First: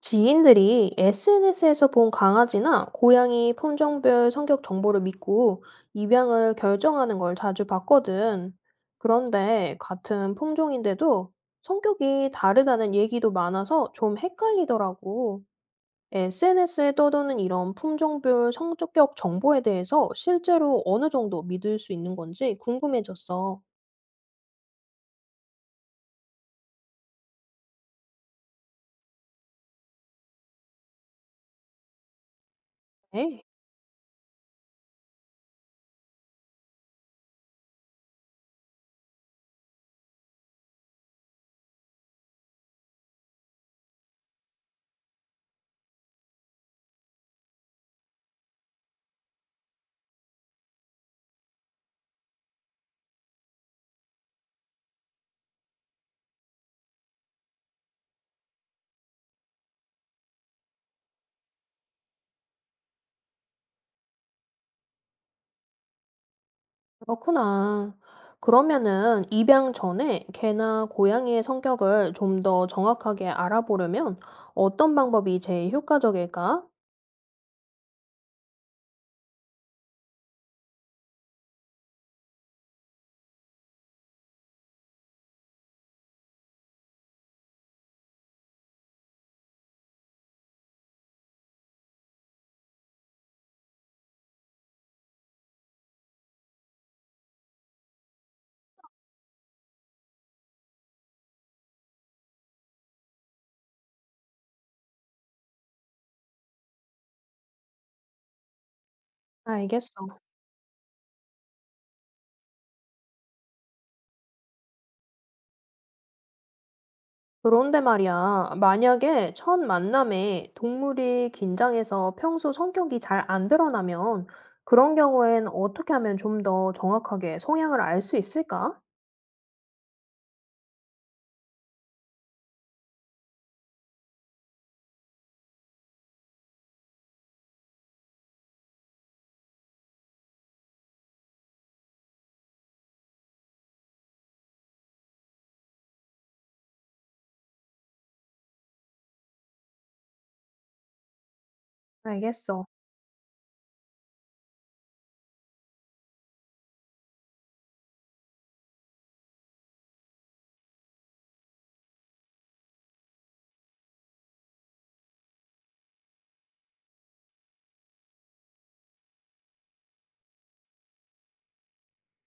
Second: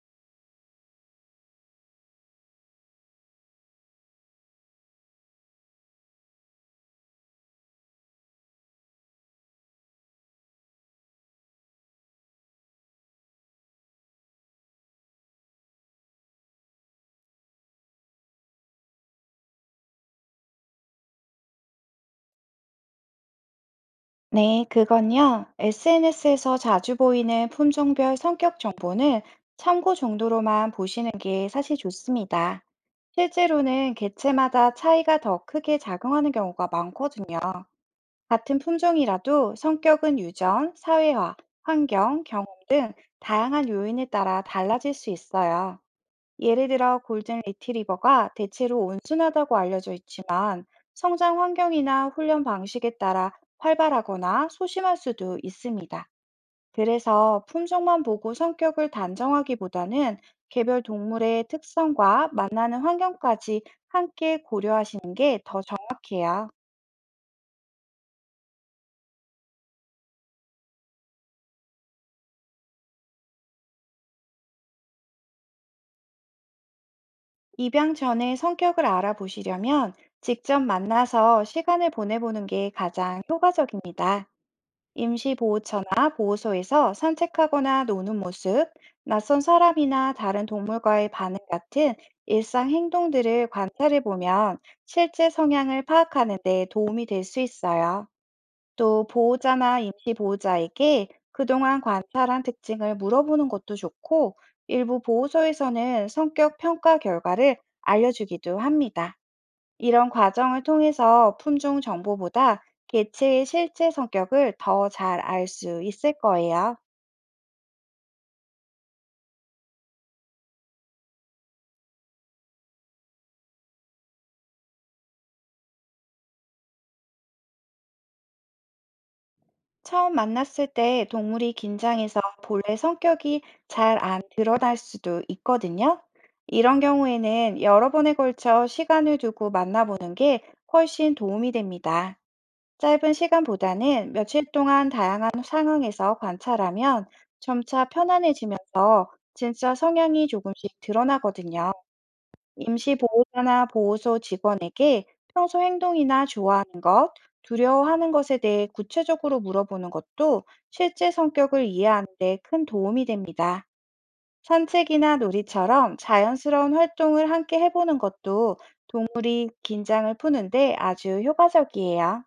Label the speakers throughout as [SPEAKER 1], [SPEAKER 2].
[SPEAKER 1] 지인들이 SNS에서 본 강아지나 고양이 품종별 성격 정보를 믿고 입양을 결정하는 걸 자주 봤거든. 그런데 같은 품종인데도 성격이 다르다는 얘기도 많아서 좀 헷갈리더라고. SNS에 떠도는 이런 품종별 성격 정보에 대해서 실제로 어느 정도 믿을 수 있는 건지 궁금해졌어.
[SPEAKER 2] 네, 그건요. SNS에서 자주 보이는 품종별 성격 정보는 참고 정도로만 보시는 게 사실 좋습니다.
[SPEAKER 1] 에
[SPEAKER 2] 실제로는 개체마다 차이가 더 크게 작용하는 경우가 많거든요. 같은 품종이라도 성격은 유전, 사회화, 환경, 경험 등 다양한 요인에 따라 달라질 수 있어요. 예를 들어 골든 리트리버가 대체로 온순하다고 알려져 있지만 성장 환경이나 훈련 방식에 따라 활발하거나 소심할 수도 있습니다. 그래서 품종만 보고 성격을 단정하기보다는 개별 동물의 특성과 만나는 환경까지 함께 고려하시는 게 더 정확해요.
[SPEAKER 1] 그렇구나. 그러면은 입양 전에 개나 고양이의 성격을 좀 더 정확하게 알아보려면 어떤 방법이 제일 효과적일까?
[SPEAKER 2] 입양 전에 성격을 알아보시려면 직접 만나서 시간을 보내보는 게 가장 효과적입니다. 임시보호처나 보호소에서 산책하거나 노는 모습, 낯선 사람이나 다른 동물과의 반응 같은 일상 행동들을 관찰해 보면 실제 성향을 파악하는 데 도움이 될 수 있어요. 또 보호자나 임시보호자에게 그동안 관찰한 특징을 물어보는 것도 좋고, 일부 보호소에서는 성격 평가 결과를 알려주기도 합니다.
[SPEAKER 1] 알겠어.
[SPEAKER 2] 이런 과정을 통해서 품종 정보보다 개체의 실제 성격을 더 잘 알 수 있을 거예요.
[SPEAKER 1] 그런데 말이야, 만약에 첫 만남에 동물이 긴장해서 평소 성격이 잘 안 드러나면 그런 경우엔 어떻게 하면 좀 더 정확하게 성향을 알 수 있을까?
[SPEAKER 2] 처음 만났을 때 동물이 긴장해서 본래 성격이 잘 안 드러날 수도 있거든요. 이런 경우에는 여러 번에 걸쳐 시간을 두고 만나보는 게 훨씬 도움이 됩니다. 짧은 시간보다는 며칠 동안 다양한 상황에서 관찰하면 점차 편안해지면서 진짜 성향이 조금씩 드러나거든요.
[SPEAKER 1] 알겠어.
[SPEAKER 2] 임시보호자나 보호소 직원에게 평소 행동이나 좋아하는 것, 두려워하는 것에 대해 구체적으로 물어보는 것도 실제 성격을 이해하는 데 큰 도움이 됩니다. 산책이나 놀이처럼 자연스러운 활동을 함께 해보는 것도 동물이 긴장을 푸는데 아주 효과적이에요.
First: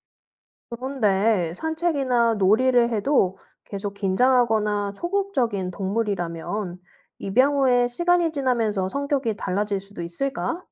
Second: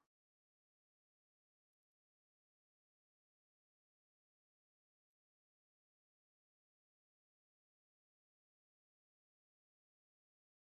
[SPEAKER 1] 그런데 산책이나 놀이를 해도 계속 긴장하거나 소극적인 동물이라면 입양 후에 시간이 지나면서 성격이 달라질 수도 있을까?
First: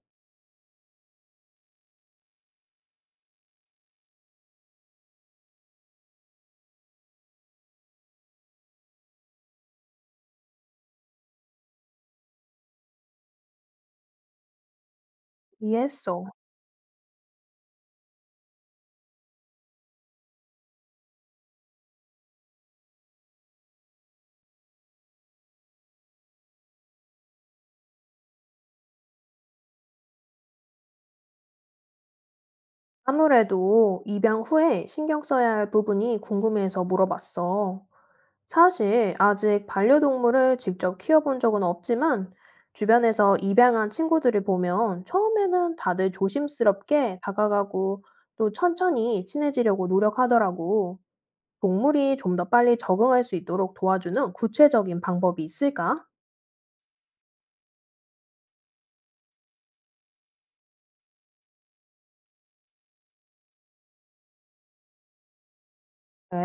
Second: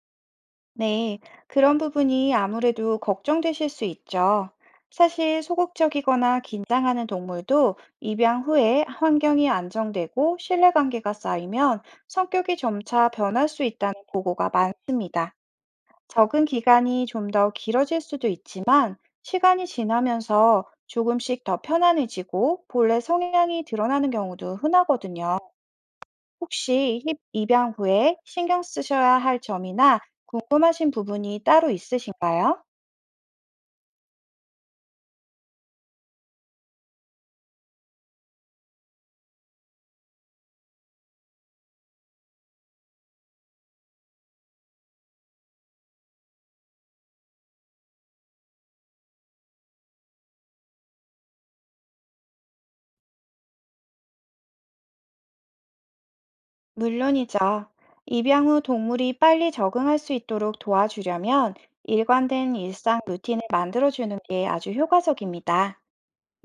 [SPEAKER 2] 네, 그런 부분이 아무래도 걱정되실 수 있죠. 사실 소극적이거나 긴장하는 동물도 입양 후에 환경이 안정되고 신뢰관계가 쌓이면 성격이 점차 변할 수 있다는 보고가 많습니다.
[SPEAKER 1] 이해했어.
[SPEAKER 2] 적응 기간이 좀 더 길어질 수도 있지만 시간이 지나면서 조금씩 더 편안해지고 본래 성향이 드러나는 경우도 흔하거든요. 혹시 입양 후에 신경 쓰셔야 할 점이나 궁금하신 부분이 따로 있으신가요?
[SPEAKER 1] 아무래도 입양 후에 신경 써야 할 부분이 궁금해서 물어봤어. 사실 아직 반려동물을 직접 키워본 적은 없지만 주변에서 입양한 친구들을 보면 처음에는 다들 조심스럽게 다가가고 또 천천히 친해지려고 노력하더라고. 동물이 좀 더 빨리 적응할 수 있도록 도와주는 구체적인 방법이 있을까?
[SPEAKER 2] 물론이죠. 입양 후 동물이 빨리 적응할 수 있도록 도와주려면 일관된 일상 루틴을 만들어주는 게 아주 효과적입니다.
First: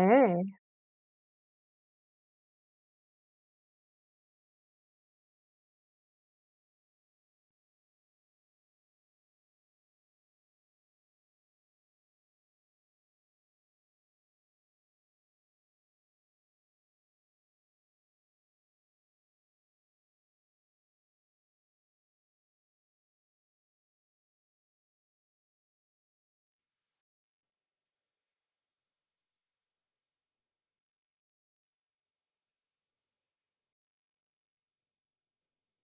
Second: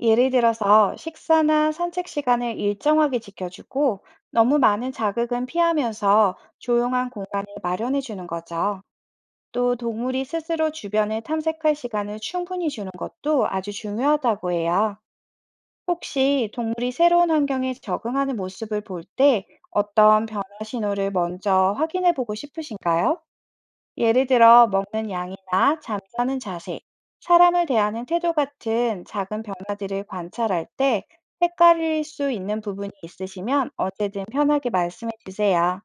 [SPEAKER 2] 예를 들어서 식사나 산책 시간을 일정하게 지켜주고 너무 많은 자극은 피하면서 조용한 공간을 마련해 주는 거죠. 또 동물이 스스로 주변을 탐색할 시간을 충분히 주는 것도 아주 중요하다고 해요. 혹시 동물이 새로운 환경에 적응하는 모습을 볼 때 어떤 변화 신호를 먼저 확인해 보고 싶으신가요? 예를 들어 먹는 양이나 잠자는 자세, 사람을 대하는 태도 같은 작은 변화들을 관찰할 때 헷갈릴 수 있는 부분이 있으시면 언제든 편하게 말씀해 주세요.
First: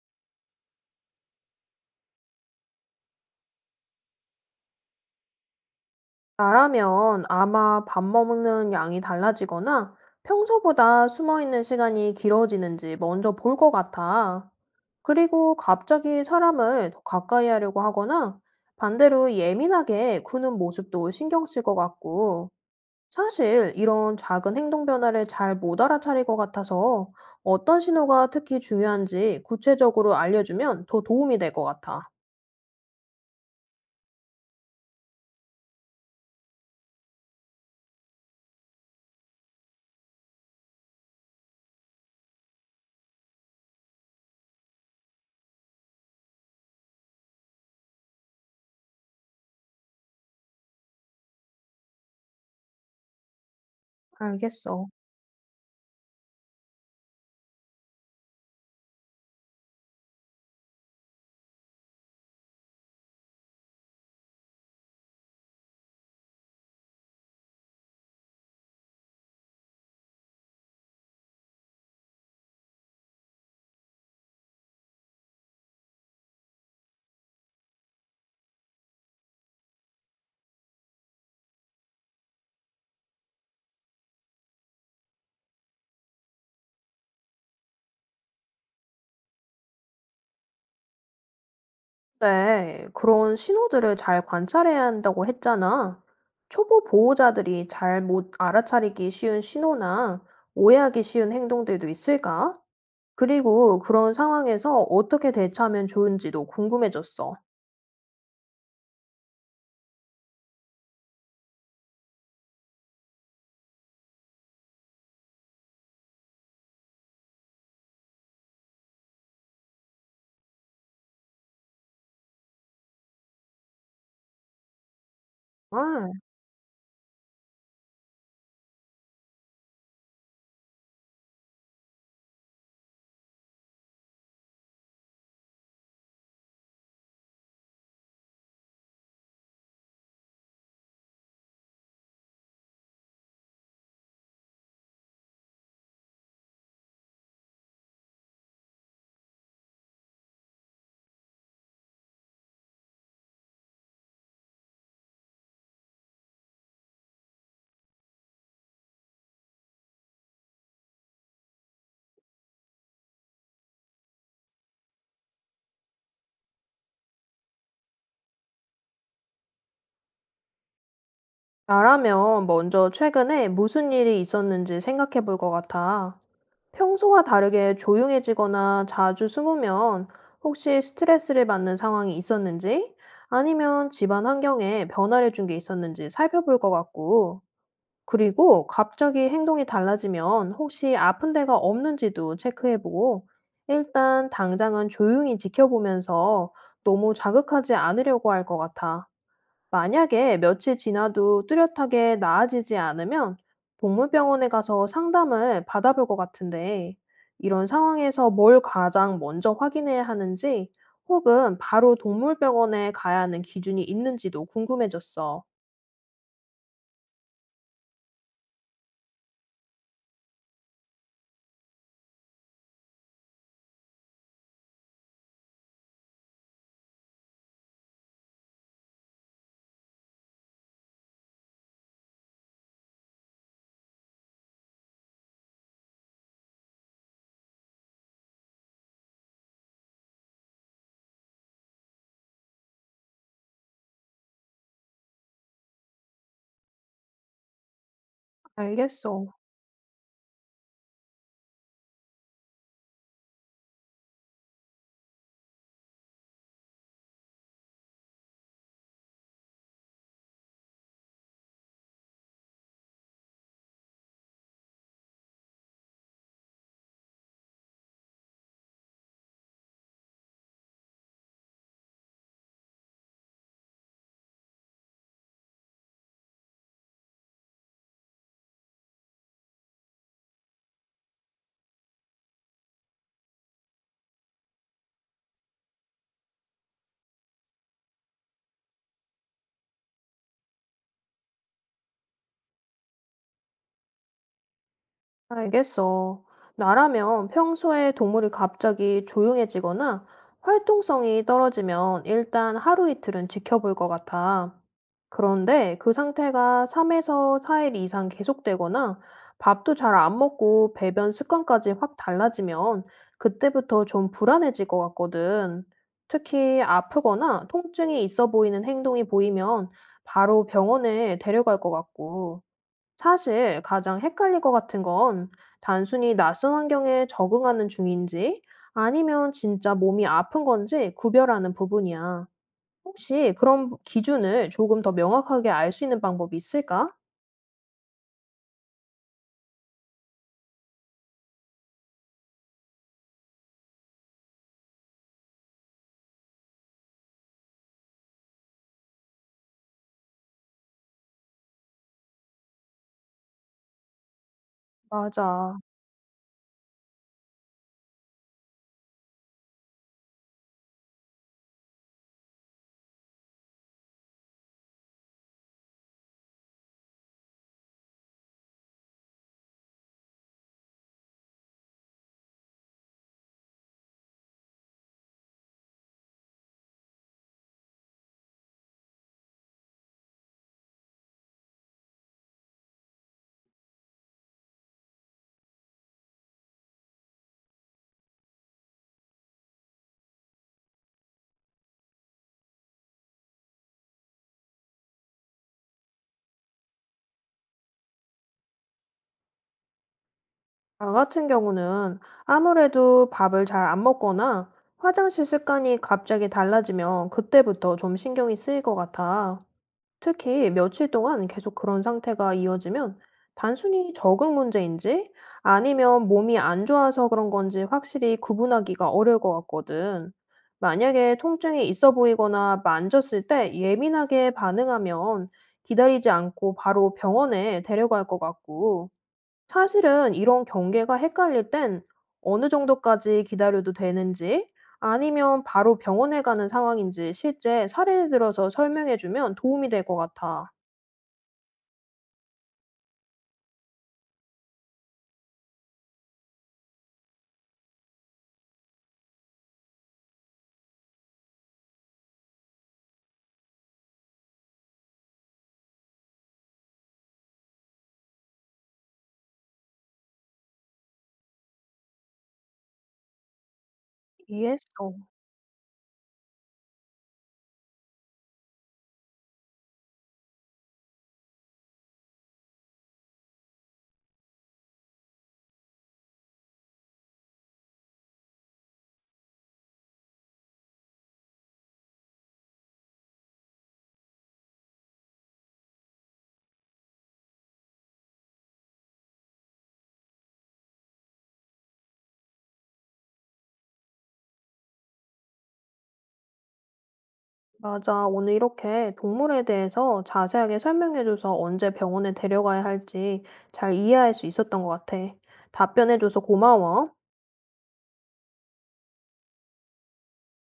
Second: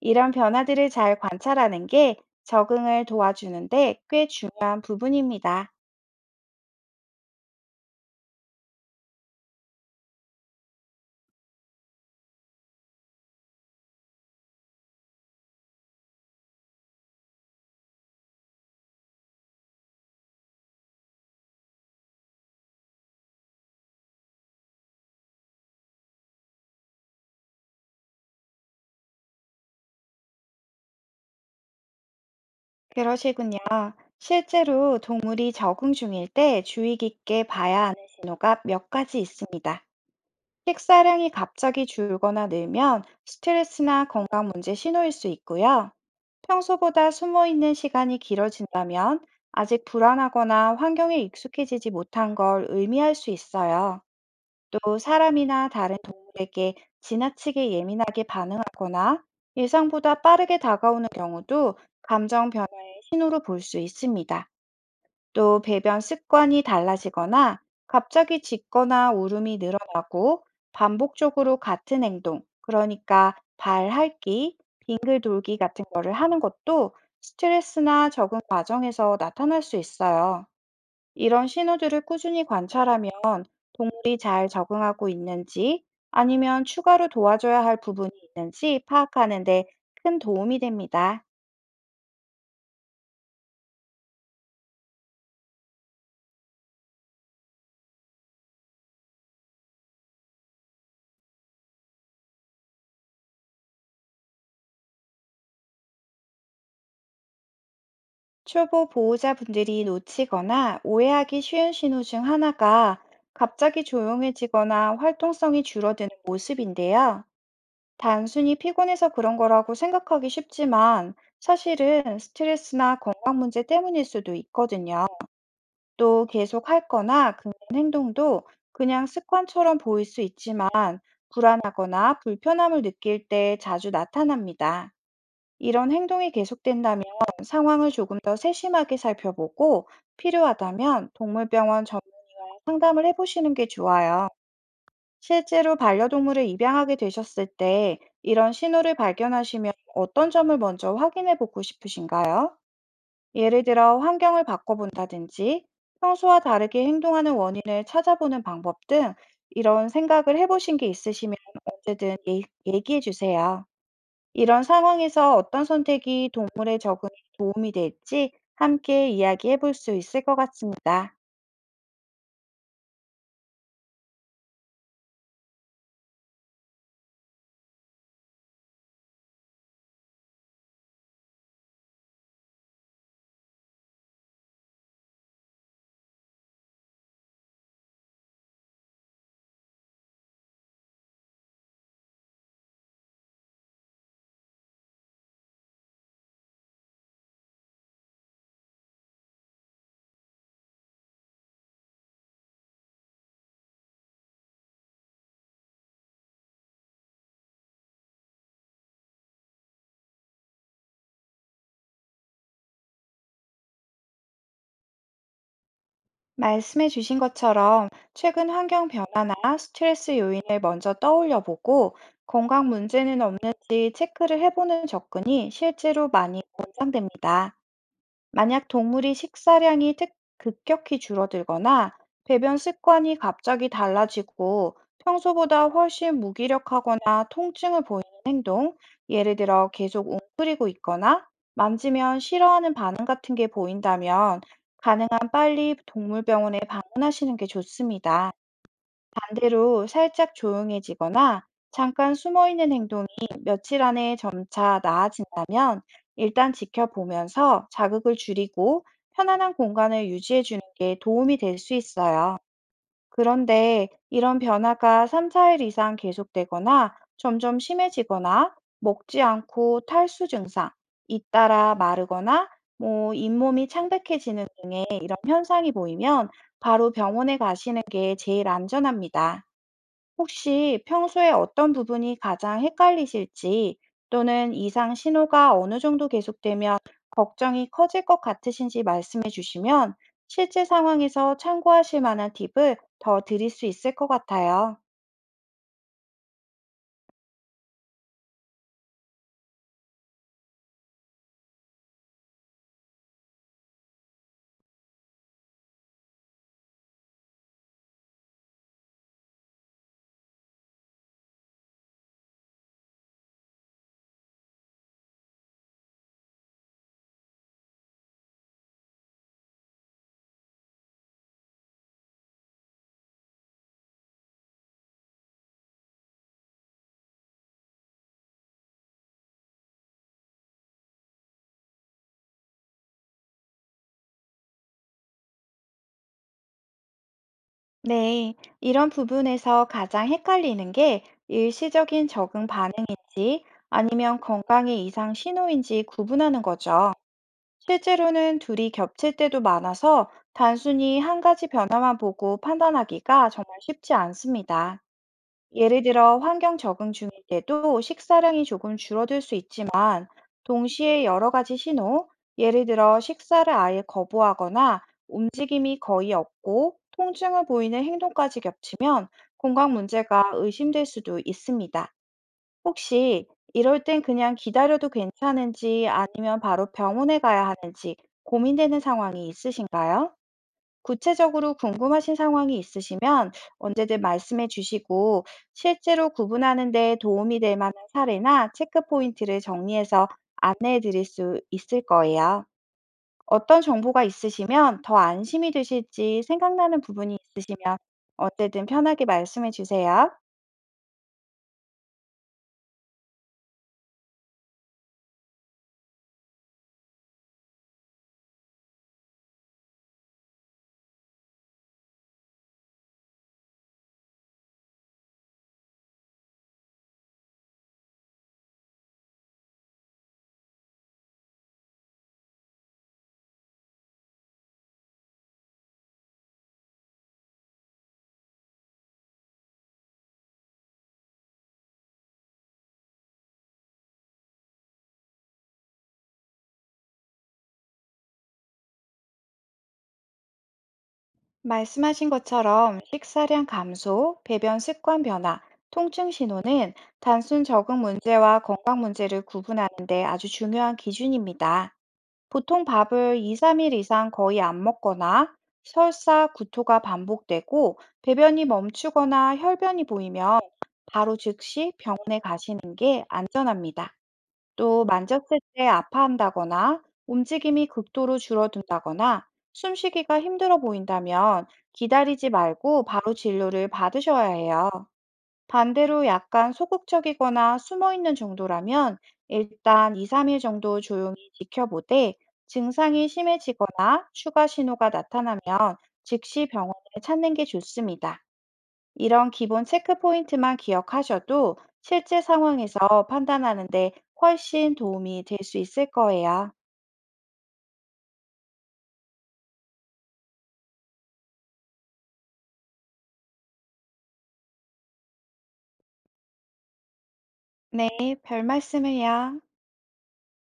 [SPEAKER 2] 이런 변화들을 잘 관찰하는 게 적응을 도와주는데 꽤 중요한 부분입니다.
[SPEAKER 1] 나라면 아마 밥 먹는 양이 달라지거나 평소보다 숨어 있는 시간이 길어지는지 먼저 볼 것 같아. 그리고 갑자기 사람을 더 가까이 하려고 하거나 반대로 예민하게 구는 모습도 신경 쓸 것 같고. 사실 이런 작은 행동 변화를 잘 못 알아차릴 것 같아서 어떤 신호가 특히 중요한지 구체적으로 알려주면 더 도움이 될 것 같아.
[SPEAKER 2] 그러시군요. 실제로 동물이 적응 중일 때 주의 깊게 봐야 하는 신호가 몇 가지 있습니다. 식사량이 갑자기 줄거나 늘면 스트레스나 건강 문제 신호일 수 있고요. 평소보다 숨어 있는 시간이 길어진다면 아직 불안하거나 환경에 익숙해지지 못한 걸 의미할 수 있어요.
[SPEAKER 1] 알겠어.
[SPEAKER 2] 또 사람이나 다른 동물에게 예상보다 빠르게 다가오는 경우도 감정 변화의 신호로 볼 수 있습니다. 또 배변 습관이 달라지거나 갑자기 짖거나 울음이 늘어나고 반복적으로 같은 행동, 그러니까 발 핥기, 빙글 돌기 같은 거를 하는 것도 스트레스나 적응 과정에서 나타날 수 있어요. 이런 신호들을 꾸- 동물이 잘 적응하고 있는지 아니면 추가로 도와줘야 할 부분이 있는지 파악하는 데 큰 도움이 됩니다.
[SPEAKER 1] 네, 그런 신호들을 잘 관찰해야 한다고 했잖아. 초보 보호자들이 잘 못 알아차리기 쉬운 신호나 오해하기 쉬운 행동들도 있을까? 그리고 그런 상황에서 어떻게 대처하면 좋은지도 궁금해졌어.
[SPEAKER 2] 초보 보호자분들이 놓치거나 오해하기 쉬운 신호 중 하나가 갑자기 조용해지거나 활동성이 줄어드는 모습인데요. 단순히 피곤해서 그런 거라고 생각하기 쉽지만 사실은 스트레스나 건강 문제 때문일 수도 있거든요.
[SPEAKER 1] 아.
[SPEAKER 2] 또 계속 할 거나 그런 행동도 그냥 습관처럼 보일 수 있지만 불안하거나 불편함을 느낄 때 자주 나타납니다. 이런 행동이 계속된다면 상황을 조금 더 세심하게 살펴보고 필요하다면 동물병원 전문 상담을 해보시는 게 좋아요. 실제로 반려동물을 입양하게 되셨을 때 이런 신호를 발견하시면 어떤 점을 먼저 확인해 보고 싶으신가요? 예를 들어 환경을 바꿔본다든지 평소와 다르게 행동하는 원인을 찾아보는 방법 등 이런 생각을 해보신 게 있으시면 언제든 얘기해 주세요. 이런 상황에서 어떤 선택이 동물의 적응에 도움이 될지 함께 이야기해 볼 수 있을 것 같습니다.
[SPEAKER 1] 나라면 먼저 최근에 무슨 일이 있었는지 생각해 볼 것 같아. 평소와 다르게 조용해지거나 자주 숨으면 혹시 스트레스를 받는 상황이 있었는지 아니면 집안 환경에 변화를 준 게 있었는지 살펴볼 것 같고, 그리고 갑자기 행동이 달라지면 혹시 아픈 데가 없는지도 체크해 보고, 일단 당장은 조용히 지켜보면서 너무 자극하지 않으려고 할 것 같아. 만약에 며칠 지나도 뚜렷하게 나아지지 않으면 동물병원에 가서 상담을 받아볼 것 같은데, 이런 상황에서 뭘 가장 먼저 확인해야 하는지, 혹은 바로 동물병원에 가야 하는 기준이 있는지도 궁금해졌어.
[SPEAKER 2] 말씀해 주신 것처럼 최근 환경 변화나 스트레스 요인을 먼저 떠올려 보고 건강 문제는 없는지 체크를 해보는 접근이 실제로 많이 권장됩니다. 만약 동물이 식사량이 급격히 줄어들거나 배변 습관이 갑자기 달라지고 평소보다 훨씬 무기력하거나 통증을 보이는 행동, 예를 들어 계속 웅크리고 있거나 만지면 싫어하는 반응 같은 게 보인다면 빨리 동물병원에 방문하시는 게 좋습니다.
[SPEAKER 1] 알겠어.
[SPEAKER 2] 반대로 살짝 조용해지거나 잠깐 숨어 있는 며칠 자 나아진다면 일단 지켜보면서 자극을 줄이고 편안한 공간을 유지해 주는 게 도움이 될 수 있어요. 그런데 이런 변화가 3, 4일 이상 계속되거나 점점 심해지거나 먹지 않고 탈수 증상, 잇따라 마르거나 뭐 잇몸이 창백해지는 등의 이런 현상이 보이면 바로 병원에 가시는 게 제일 안전합니다. 혹시 평소에 어떤 부분이 가장 헷갈리실지 또는 이상 신호가 어느 정도 계속되면 걱정이 커질 것 같으신지 말씀해 주시면 실제 상황에서 참고하실 만한 팁을 더 드릴 수 있을 것 같아요.
[SPEAKER 1] 알겠어. 나라면 평소에 동물이 갑자기 조용해지거나 활동성이 떨어지면 일단 하루 이틀은 지켜볼 것 같아. 그런데 그 상태가 3에서 4일 이상 계속되거나 밥도 잘 안 먹고 배변 습관까지 확 달라지면 그때부터 좀 불안해질 것 같거든. 특히 아프거나 통증이 있어 보이는 행동이 보이면 바로 병원에 데려갈 것 같고. 사실 가장 헷갈릴 것 같은 건 단순히 낯선 환경에 적응하는 중인지 아니면 진짜 몸이 아픈 건지 구별하는 부분이야. 혹시 그런 기준을 조금 더 명확하게 알 수 있는 방법이 있을까?
[SPEAKER 2] 네, 이런 부분에서 가장 헷갈리는 게 일시적인 적응 반응인지 아니면 건강의 이상 신호인지 구분하는 거죠. 실제로는 둘이 겹칠 때도 많아서 단순히 한 가지 변화만 보고 판단하기가 정말 쉽지 않습니다.
[SPEAKER 1] 맞아.
[SPEAKER 2] 예를 들어 환경 적응 중일 때도 식사량이 조금 줄어들 수 있지만 동시에 여러 가지 신호, 예를 들어 식사를 아예 거부하거나 움직임이 거의 없고 통증을 보이는 행동까지 겹치면 건강 문제가 의심될 수도 있습니다. 혹시 이럴 땐 그냥 기다려도 괜찮은지 아니면 바로 병원에 가야 하는지 고민되는 상황이 있으신가요? 구체적으로 궁금하신 상황이 있으시면 언제든 말씀해 주시고 실제로 구분하는 데 도움이 될 만한 사례나 체크 포인트를 정리해서 안내해 드릴 수 있을 거예요. 어떤 정보가 있으시면 더 안심이 되실지 생각나는 부분이 있으시면 언제든 편하게 말씀해 주세요.
[SPEAKER 1] 나 같은 경우는 아무래도 밥을 잘 안 먹거나 화장실 습관이 갑자기 달라지면 그때부터 좀 신경이 쓰일 것 같아. 특히 며칠 동안 계속 그런 상태가 이어지면 단순히 적응 문제인지 아니면 몸이 안 좋아서 그런 건지 확실히 구분하기가 어려울 것 같거든. 만약에 통증이 있어 보이거나 만졌을 때 예민하게 반응하면 기다리지 않고 바로 병원에 데려갈 것 같고, 사실은 이런 경계가 헷갈릴 땐 어느 정도까지 기다려도 되는지 아니면 바로 병원에 가는 상황인지 실제 사례를 들어서 설명해 주면 도움이 될 것 같아.
[SPEAKER 2] 말씀하신 것처럼 식사량 감소, 배변 습관 변화, 통증 신호는 단순 적응 문제와 건강 문제를 구분하는 데 아주 중요한 기준입니다. 보통 밥을 2, 3일 이상 거의 안 먹거나 설사, 구토가 반복되고 배변이 멈추거나 혈변이 보이면 바로 안전합니다. 또
[SPEAKER 1] 이해했어.
[SPEAKER 2] 만졌을 때 아파한다거나 움직임이 극도로 줄어든다거나 숨쉬기가 힘들어 보인다면 기다리지 말고 바로 진료를 받으셔야 해요. 반대로 약간 소극적이거나 숨어 있는 정도라면 일단 2, 3일 정도 조용히 지켜보되 증상이 심해지거나 추가 신호가 나타나면 즉시 병원을 찾는 게 좋습니다. 이런 기본 체크 포인트만 기억하셔도 실제 상황에서 판단하는데 훨씬 도움이 될 수 있을 거예요.
[SPEAKER 1] 맞아. 오늘 이렇게 동물에 대해서 자세하게 설명해 줘서 언제 병원에 데려가야 할지 잘 이해할 수 있었던 것 같아. 답변해 줘서 고마워.
[SPEAKER 2] 네, 별 말씀을요.